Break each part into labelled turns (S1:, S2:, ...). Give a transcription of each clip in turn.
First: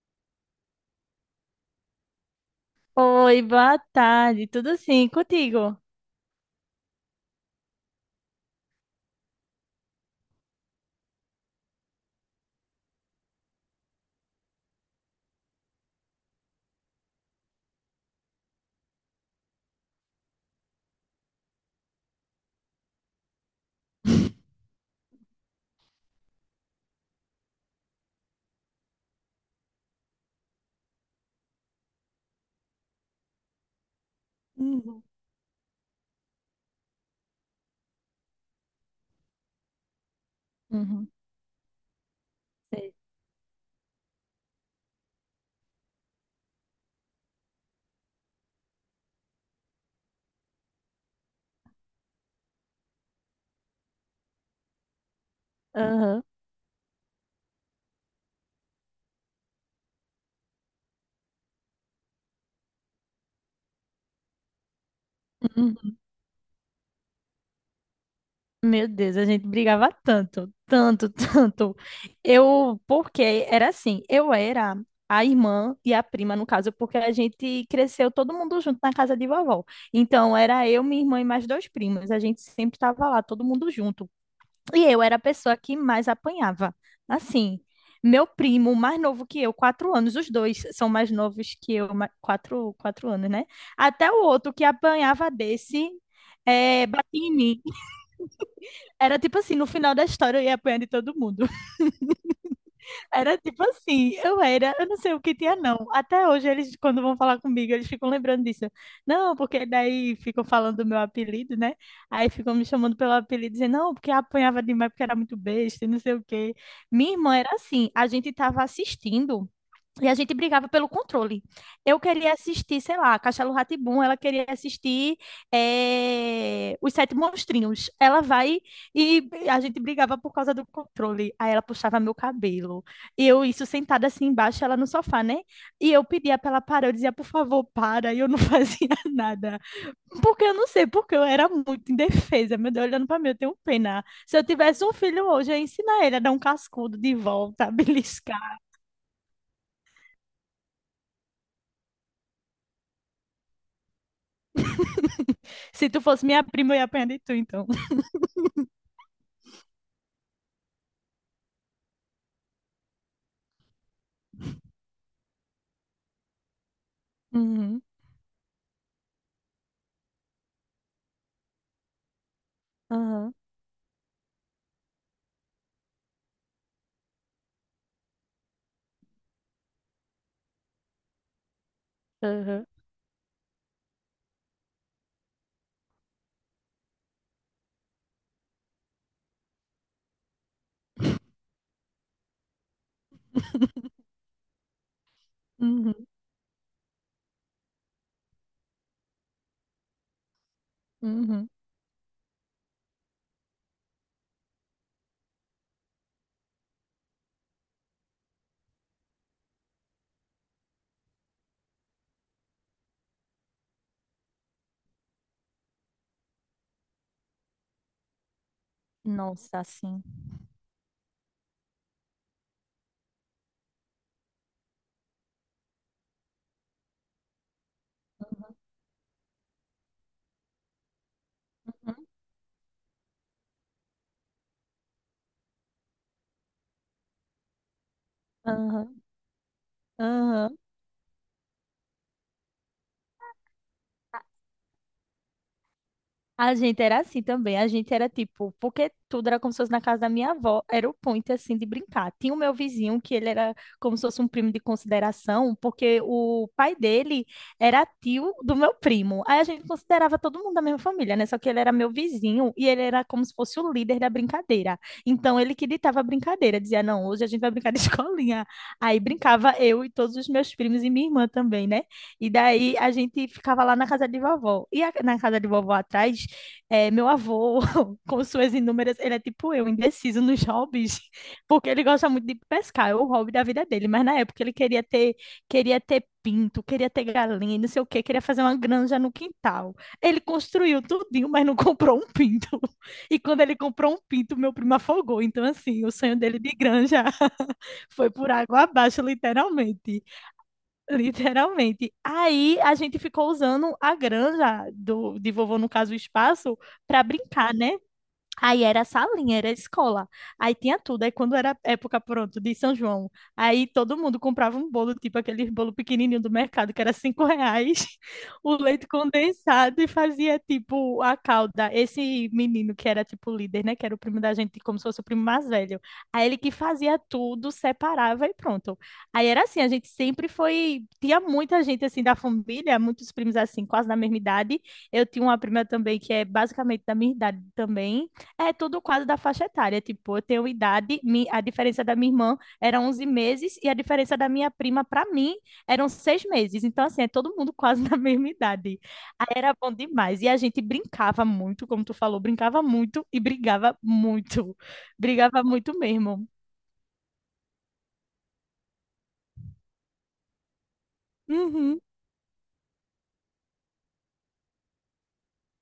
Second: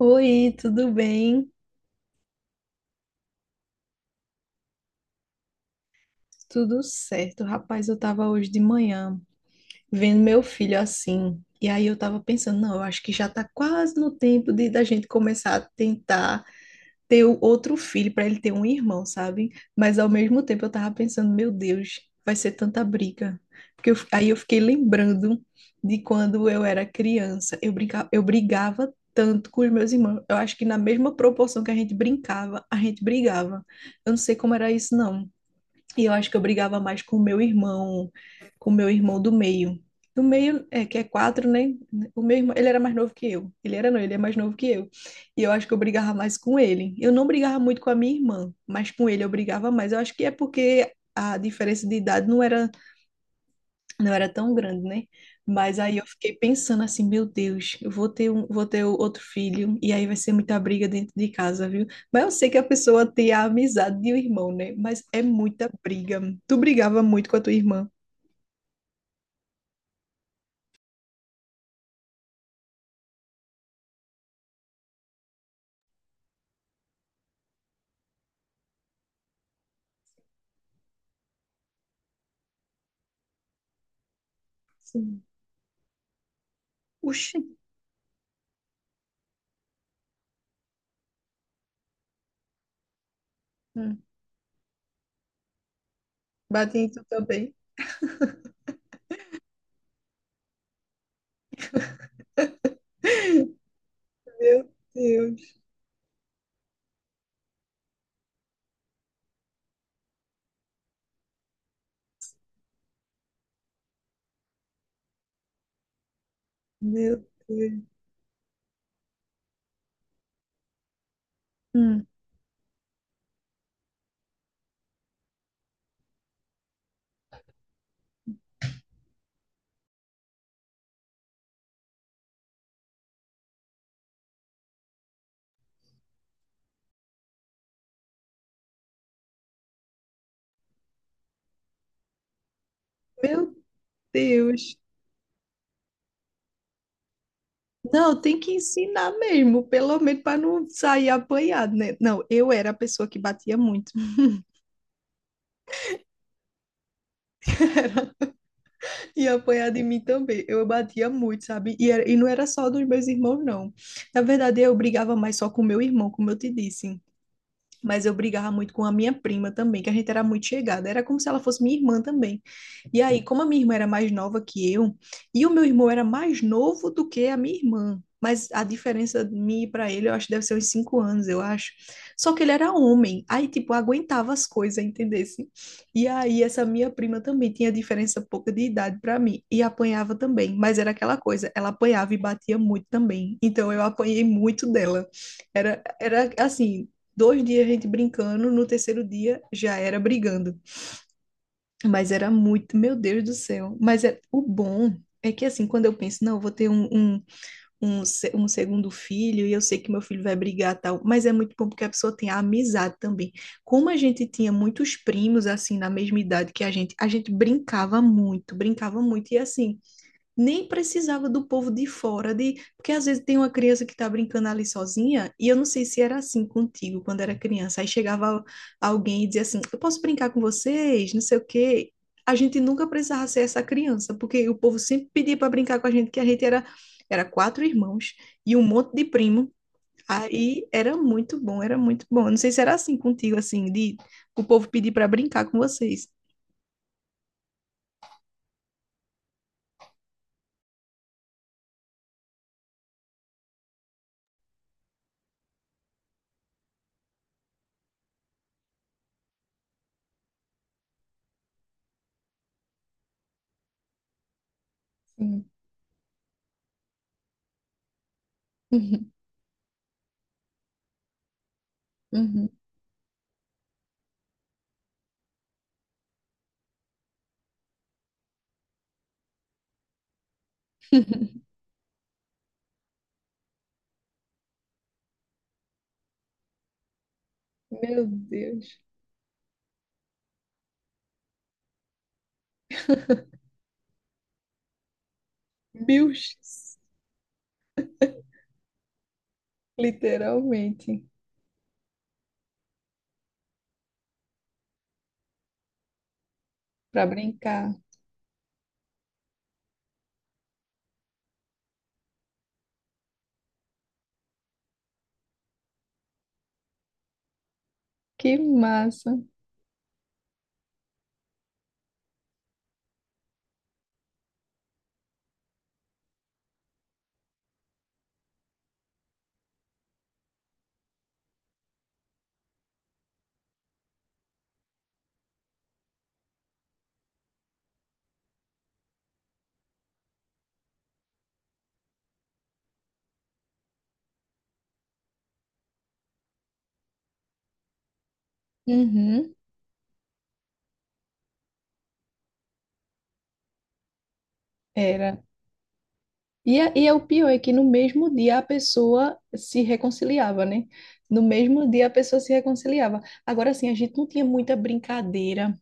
S1: Oi, tudo bem?
S2: Oi, boa tarde. Tudo sim, contigo?
S1: Tudo certo. Rapaz, eu tava hoje de manhã vendo meu filho assim. E aí eu tava pensando, não, eu acho que já tá quase no tempo de da gente começar a tentar ter o outro filho para ele ter um irmão, sabe? Mas ao mesmo tempo eu tava pensando, meu Deus, vai ser tanta briga. Porque aí eu fiquei lembrando de quando eu era criança. Eu brincava, eu brigava tanto com os meus irmãos. Eu acho que na mesma proporção que a gente brincava, a gente brigava. Eu não sei como era isso,
S2: Uhum,
S1: não. E eu acho que eu brigava mais com o meu irmão, com o meu irmão do meio. Do meio, é, que é
S2: uhum,
S1: quatro, né? O meu irmão, ele era
S2: sei.
S1: mais novo que eu. Ele era não, ele é mais novo que eu. E eu acho que eu brigava mais com ele. Eu não brigava muito com a minha irmã, mas com ele eu brigava mais. Eu acho que é porque a diferença de idade não era tão grande, né? Mas aí eu
S2: Aham.
S1: fiquei pensando assim, meu Deus, eu vou ter um, vou ter outro filho e aí vai ser muita briga dentro de casa, viu? Mas eu sei que a pessoa tem a amizade de um irmão, né? Mas é muita
S2: Uhum.
S1: briga. Tu brigava muito com a tua irmã.
S2: Meu Deus, a gente brigava tanto, tanto, tanto. Eu, porque era assim, eu era a irmã e a prima, no caso, porque a gente cresceu todo mundo junto na casa de vovó. Então, era eu, minha irmã e mais dois primos. A gente sempre estava lá, todo mundo junto. E eu era a
S1: Sim.
S2: pessoa que mais apanhava.
S1: Oxi.
S2: Assim, meu primo, mais novo que eu, 4 anos, os dois são mais novos que eu, quatro anos, né?
S1: Hum.
S2: Até o outro que apanhava desse,
S1: Bate
S2: é,
S1: em tu
S2: batia em
S1: também.
S2: mim. Era tipo assim, no final da história eu ia apanhar de todo mundo. Era tipo assim, eu
S1: Meu
S2: era, eu não sei o que tinha
S1: Deus,
S2: não. Até hoje eles, quando vão falar comigo, eles ficam lembrando disso. Não, porque daí ficam falando do meu apelido, né? Aí ficam me chamando pelo apelido, dizendo, não, porque apanhava demais, porque era muito besta, e não sei o quê. Minha
S1: meu
S2: irmã era assim,
S1: Deus.
S2: a gente tava assistindo. E a gente brigava pelo controle. Eu
S1: Hum.
S2: queria assistir, sei lá, Castelo Rá, ela queria assistir Os Sete Monstrinhos. Ela vai e a gente brigava por causa do controle. Aí ela puxava meu cabelo. E eu, isso sentada assim embaixo, ela no sofá, né? E eu pedia pra ela parar, eu dizia, por favor, para. E eu não fazia nada. Porque eu não sei, porque eu era muito indefesa. Meu Deus, olhando pra mim, eu
S1: Meu
S2: tenho pena. Se eu
S1: Deus.
S2: tivesse um filho hoje, eu ia ensinar ele a dar um cascudo de volta, a
S1: Não, tem que
S2: beliscar.
S1: ensinar mesmo, pelo menos para não sair apanhado, né? Não, eu era a pessoa que batia muito.
S2: Se tu fosse minha prima, eu ia apanhar de tu, então.
S1: Era. E apanhar de mim também. Eu batia muito, sabe? E não era só dos meus irmãos, não. Na verdade, eu brigava mais só com meu irmão, como eu te disse.
S2: Uhum,
S1: Mas eu brigava muito com a minha prima também, que a gente era muito chegada. Era como se ela fosse minha irmã também. E aí,
S2: aham,
S1: como a minha irmã era mais nova que eu, e o meu irmão era mais novo do que a minha irmã. Mas a diferença de mim e para ele, eu acho que deve ser uns 5 anos, eu acho. Só que ele
S2: aham.
S1: era homem, aí, tipo, aguentava as coisas, entendesse? E aí, essa minha prima também tinha diferença pouca de idade para mim, e apanhava também, mas era aquela coisa, ela apanhava e batia muito também, então eu apanhei muito dela. Era,
S2: Uhum,
S1: era assim, 2 dias a gente brincando, no terceiro dia já era brigando.
S2: uhum.
S1: Mas era muito, meu Deus do céu. Mas é, o bom é que assim, quando eu penso, não, eu vou ter um segundo filho e eu sei que meu filho vai brigar tal, mas é muito bom porque a pessoa tem a amizade também. Como a gente tinha muitos primos, assim, na mesma idade que a gente brincava muito, brincava muito. E
S2: Nossa,
S1: assim,
S2: sim.
S1: nem precisava do povo de fora, de porque às vezes tem uma criança que está brincando ali sozinha, e eu não sei se era assim contigo quando era criança. Aí chegava alguém e dizia assim: Eu posso brincar com vocês, não sei o quê.
S2: Aham,
S1: A gente nunca precisava ser essa criança, porque o povo sempre pedia para brincar com a gente, que a gente era quatro irmãos e um
S2: aham,
S1: monte de primo.
S2: aham.
S1: Aí era muito bom, era muito bom. Eu não sei se era assim contigo, assim, de o povo pedir para brincar com vocês.
S2: A gente era assim também. A gente era tipo, porque tudo era como se fosse na casa da minha avó, era o point assim de brincar. Tinha o meu vizinho que ele era como se fosse um primo de consideração, porque o pai dele era tio do meu primo. Aí a gente considerava todo mundo da mesma família, né? Só que ele era meu vizinho e ele era como se fosse o líder da brincadeira. Então
S1: Sim.
S2: ele que ditava a brincadeira, dizia: "Não, hoje a gente vai brincar de escolinha". Aí
S1: Uhum.
S2: brincava eu e todos os meus primos e minha irmã também, né? E
S1: Uhum.
S2: daí a gente ficava lá na casa de vovó. E a- na casa de vovó atrás, é, meu avô, com suas inúmeras, ele é tipo eu, indeciso nos hobbies, porque ele gosta muito de pescar, é o hobby da vida dele, mas na época ele queria ter pinto, queria ter galinha, não sei o quê,
S1: Meu
S2: queria fazer uma
S1: Deus.
S2: granja no quintal. Ele construiu tudinho, mas não comprou um pinto. E quando ele comprou um pinto, meu primo afogou. Então, assim, o sonho dele de
S1: Bilches,
S2: granja foi por água abaixo, literalmente.
S1: literalmente,
S2: Literalmente. Aí a gente ficou usando a granja de vovô, no caso, o espaço, para
S1: para
S2: brincar, né?
S1: brincar.
S2: Aí era a salinha, era a escola. Aí tinha tudo. Aí quando era época, pronto, de São João, aí todo mundo comprava um bolo, tipo aquele bolo pequenininho do mercado, que era R$ 5,
S1: Que
S2: o leite
S1: massa.
S2: condensado e fazia, tipo, a calda. Esse menino que era, tipo, líder, né, que era o primo da gente, como se fosse o primo mais velho. Aí ele que fazia tudo, separava e pronto. Aí era assim, a gente sempre foi... Tinha muita gente, assim, da família, muitos primos, assim, quase da mesma idade. Eu tinha uma prima também que é basicamente da minha idade também, é tudo quase da faixa etária. Tipo, eu tenho idade, a diferença da minha irmã era 11 meses e a diferença da minha prima para mim eram 6 meses. Então, assim, é todo mundo quase na mesma idade. Aí
S1: Uhum,
S2: era bom demais. E a gente brincava muito, como tu falou, brincava muito e brigava muito.
S1: era.
S2: Brigava muito mesmo.
S1: E é o pior é que no mesmo dia a pessoa se reconciliava, né? No mesmo
S2: Uhum,
S1: dia a pessoa se reconciliava. Agora, assim, a gente não tinha muita brincadeira.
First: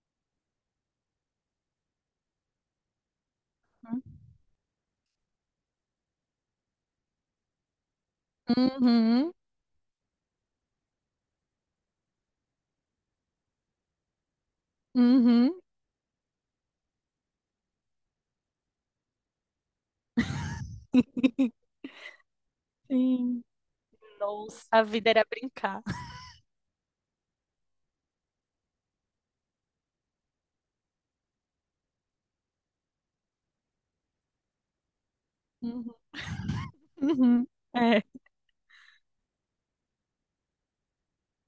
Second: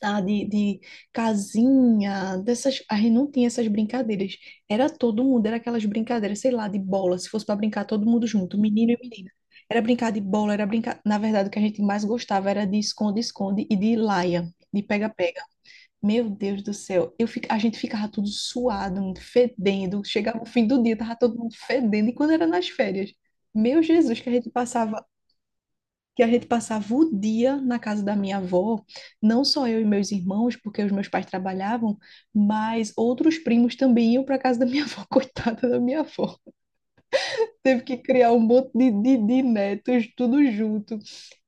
S1: Tá, de casinha, dessas, a gente não tinha essas brincadeiras. Era todo mundo, era aquelas brincadeiras, sei lá, de bola, se fosse para brincar todo mundo junto, menino e menina.
S2: uhum,
S1: Era brincar de bola, era brincar, na verdade, o que a gente mais gostava era de esconde-esconde e de laia, de pega-pega.
S2: uhum.
S1: Meu Deus do céu, a gente ficava tudo suado, fedendo, chegava o fim do dia, tava todo mundo fedendo, e quando era nas férias,
S2: Sim.
S1: meu Jesus, que a gente
S2: Nossa, a
S1: passava
S2: vida era brincar.
S1: que a gente passava o dia na casa da minha avó, não só eu e meus irmãos, porque os meus pais trabalhavam, mas outros primos também iam para casa da minha avó, coitada da
S2: Uhum,
S1: minha avó.
S2: uhum.
S1: Teve que
S2: É,
S1: criar um monte de netos, tudo junto.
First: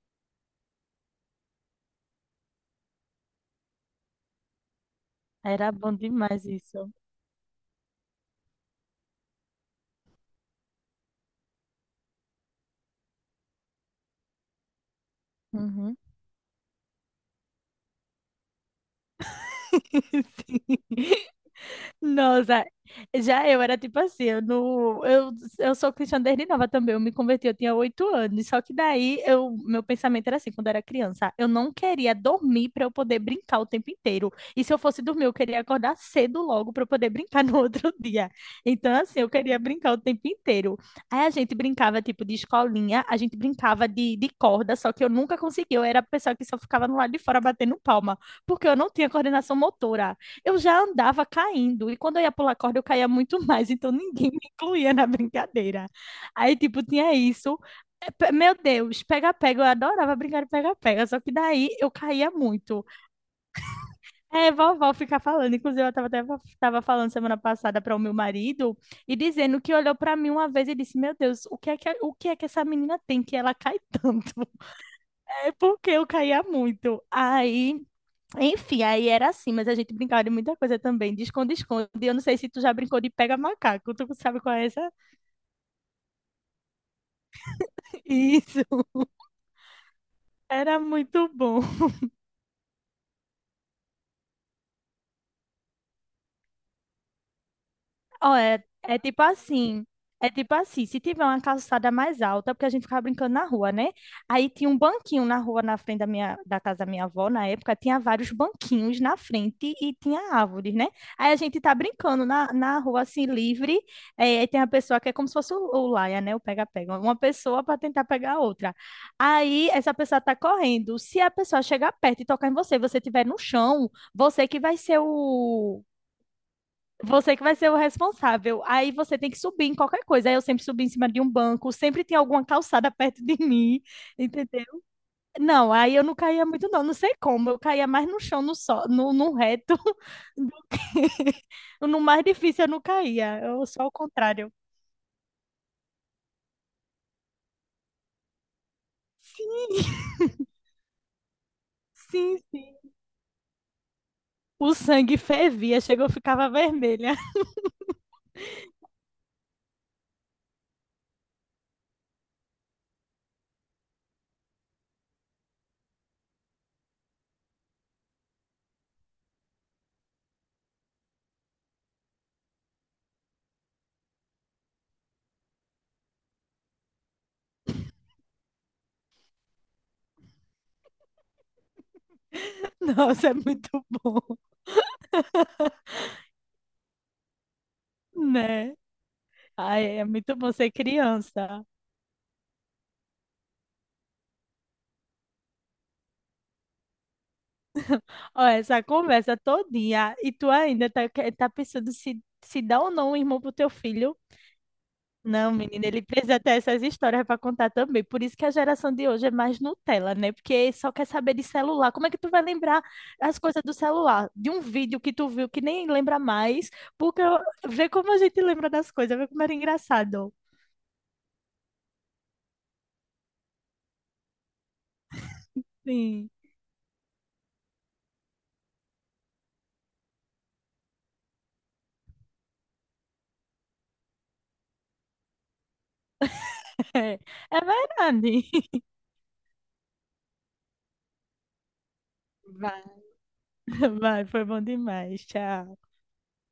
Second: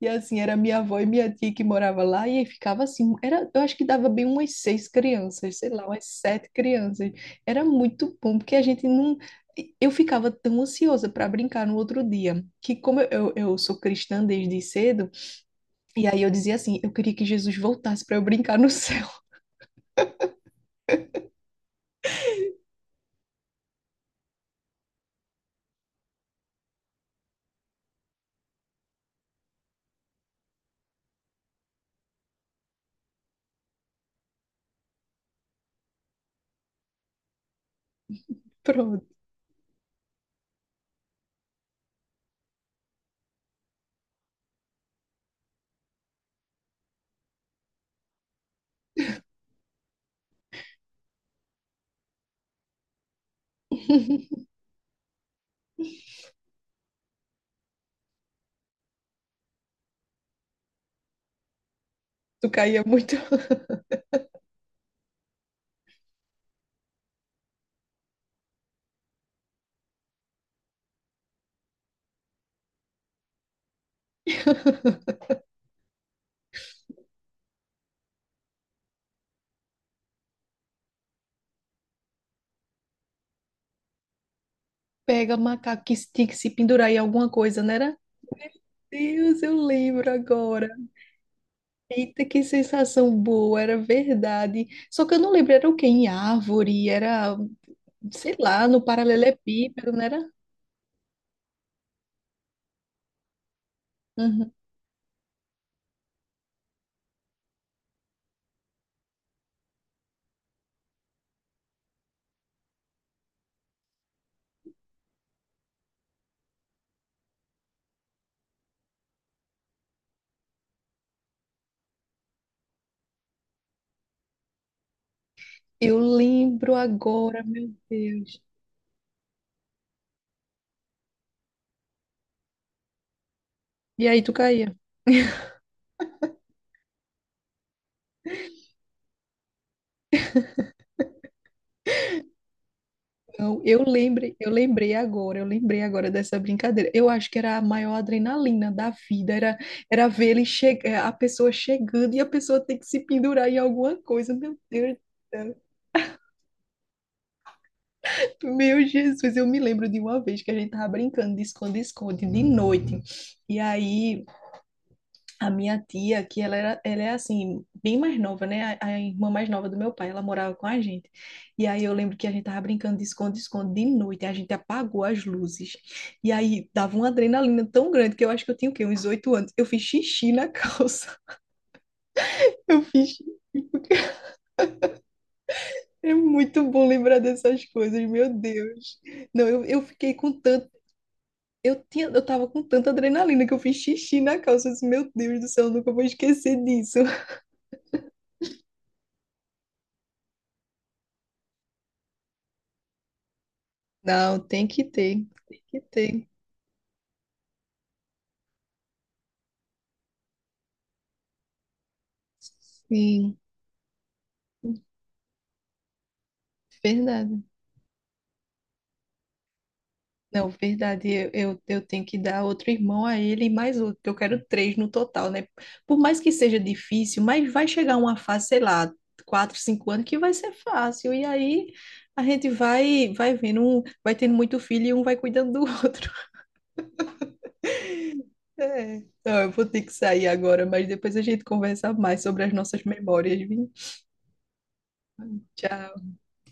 S1: E assim, era minha avó e minha tia que morava lá, e aí ficava assim, era, eu acho que dava bem umas seis crianças, sei
S2: era
S1: lá,
S2: bom
S1: umas
S2: demais
S1: sete
S2: isso.
S1: crianças. Era muito bom, porque a gente não, eu ficava tão ansiosa para brincar no outro dia, que como eu sou cristã desde cedo,
S2: Uhum.
S1: e aí eu dizia assim, eu queria que Jesus voltasse para eu brincar no céu.
S2: Sim. Nossa, já eu era tipo assim, eu, não, eu sou cristã desde nova também, eu me converti, eu tinha 8 anos, só que daí eu, meu pensamento era assim, quando eu era criança, eu não queria dormir para eu poder brincar o tempo inteiro, e se eu fosse dormir, eu queria acordar cedo logo para eu poder brincar no outro dia, então
S1: Pronto.
S2: assim, eu queria brincar o tempo inteiro, aí a gente brincava tipo de escolinha, a gente brincava de corda, só que eu nunca conseguia, eu era a pessoa que só ficava no lado de fora batendo palma, porque eu não tinha coordenação motora, eu já andava caindo. E quando eu ia pular corda, eu caía muito mais. Então ninguém me incluía na brincadeira. Aí, tipo, tinha isso. É, Meu Deus, pega-pega. Eu adorava brincar de pega-pega. Só que daí eu caía
S1: Tu caía
S2: muito.
S1: muito.
S2: É, vovó fica falando. Inclusive, eu tava até tava falando semana passada para o meu marido e dizendo que olhou para mim uma vez e disse: Meu Deus, o que é que essa menina tem que ela cai tanto? É porque eu caía muito. Aí enfim, aí era assim, mas a gente brincava de muita coisa também, de esconde-esconde. Eu não sei se tu já brincou de pega macaco, tu sabe qual é essa?
S1: Pega macaco que tinha que se pendurar em alguma coisa, não era?
S2: Isso,
S1: Deus, eu lembro agora.
S2: era muito bom.
S1: Eita, que sensação boa, era verdade. Só que eu não lembro, era o quê? Em árvore, era, sei
S2: Ó,
S1: lá, no
S2: é tipo assim.
S1: paralelepípedo, não
S2: É
S1: era?
S2: tipo assim, se tiver uma calçada mais alta, porque a gente ficava brincando na rua, né? Aí
S1: Uhum.
S2: tinha um banquinho na rua, na frente da casa da minha avó, na época, tinha vários banquinhos na frente e tinha árvores, né? Aí a gente tá brincando na rua, assim, livre, é, aí tem a pessoa que é como se fosse o laia, né? O pega-pega, uma pessoa para tentar pegar a outra. Aí essa pessoa tá correndo, se a pessoa chegar perto e tocar em você, você estiver no chão,
S1: Eu lembro
S2: você
S1: agora,
S2: que vai ser
S1: meu
S2: o
S1: Deus.
S2: responsável. Aí você tem que subir em qualquer coisa. Aí eu sempre subi em cima de um banco, sempre tem alguma calçada perto de mim,
S1: E aí tu
S2: entendeu?
S1: caía?
S2: Não, aí eu não caía muito, não. Não sei como. Eu caía mais no chão, no, só, no reto, do que no mais difícil eu não caía.
S1: Então,
S2: Eu
S1: eu
S2: sou ao
S1: lembrei, eu
S2: contrário.
S1: lembrei agora, eu lembrei agora dessa brincadeira. Eu acho que era a maior adrenalina da vida, era
S2: Sim,
S1: ver ele chegar, a pessoa chegando e a
S2: sim,
S1: pessoa ter que
S2: sim.
S1: se pendurar em alguma coisa. Meu
S2: O
S1: Deus do
S2: sangue
S1: céu.
S2: fervia, chegou, eu ficava vermelha.
S1: Meu Jesus, eu me lembro de uma vez que a gente tava brincando de esconde-esconde de noite. E aí a minha tia, que ela era, ela é assim, bem mais nova, né? A irmã mais nova do meu pai, ela morava com a gente. E aí eu lembro que a gente tava brincando de esconde-esconde de noite, a gente apagou as luzes. E aí dava uma adrenalina tão grande que eu acho que eu tinha o quê? Uns 8 anos. Eu fiz xixi na calça. Eu fiz xixi.
S2: Nossa, é muito bom,
S1: É muito bom lembrar dessas coisas, meu
S2: né?
S1: Deus. Não, eu
S2: Ai, é
S1: fiquei com
S2: muito bom
S1: tanto.
S2: ser criança.
S1: Eu tinha, eu tava com tanta adrenalina que eu fiz xixi na calça. Eu disse, meu Deus do céu, eu nunca vou esquecer disso.
S2: Ó, essa conversa todinha e tu ainda tá, tá pensando se, dá ou não um irmão pro teu filho?
S1: Não, tem que ter,
S2: Não,
S1: tem que
S2: menina, ele
S1: ter.
S2: precisa ter essas histórias para contar também. Por isso que a geração de hoje é mais Nutella, né? Porque só quer saber de celular. Como é que tu vai lembrar
S1: Sim,
S2: as coisas do celular? De um vídeo que tu viu que nem lembra mais, porque eu-
S1: verdade.
S2: vê como a gente lembra das coisas, vê como era engraçado.
S1: Não, verdade, eu tenho que dar outro irmão a ele e mais outro, porque eu quero três no total, né? Por mais
S2: Sim,
S1: que seja difícil, mas vai chegar uma fase, sei lá, 4, 5 anos, que vai ser fácil. E aí a gente vai vendo, um, vai tendo muito filho e um vai cuidando do outro.
S2: é, é verdade.
S1: É. Não, eu vou ter que sair agora, mas depois a gente conversa mais sobre as
S2: Vai.
S1: nossas memórias, viu?
S2: Vai, foi bom demais. Tchau.
S1: Tchau.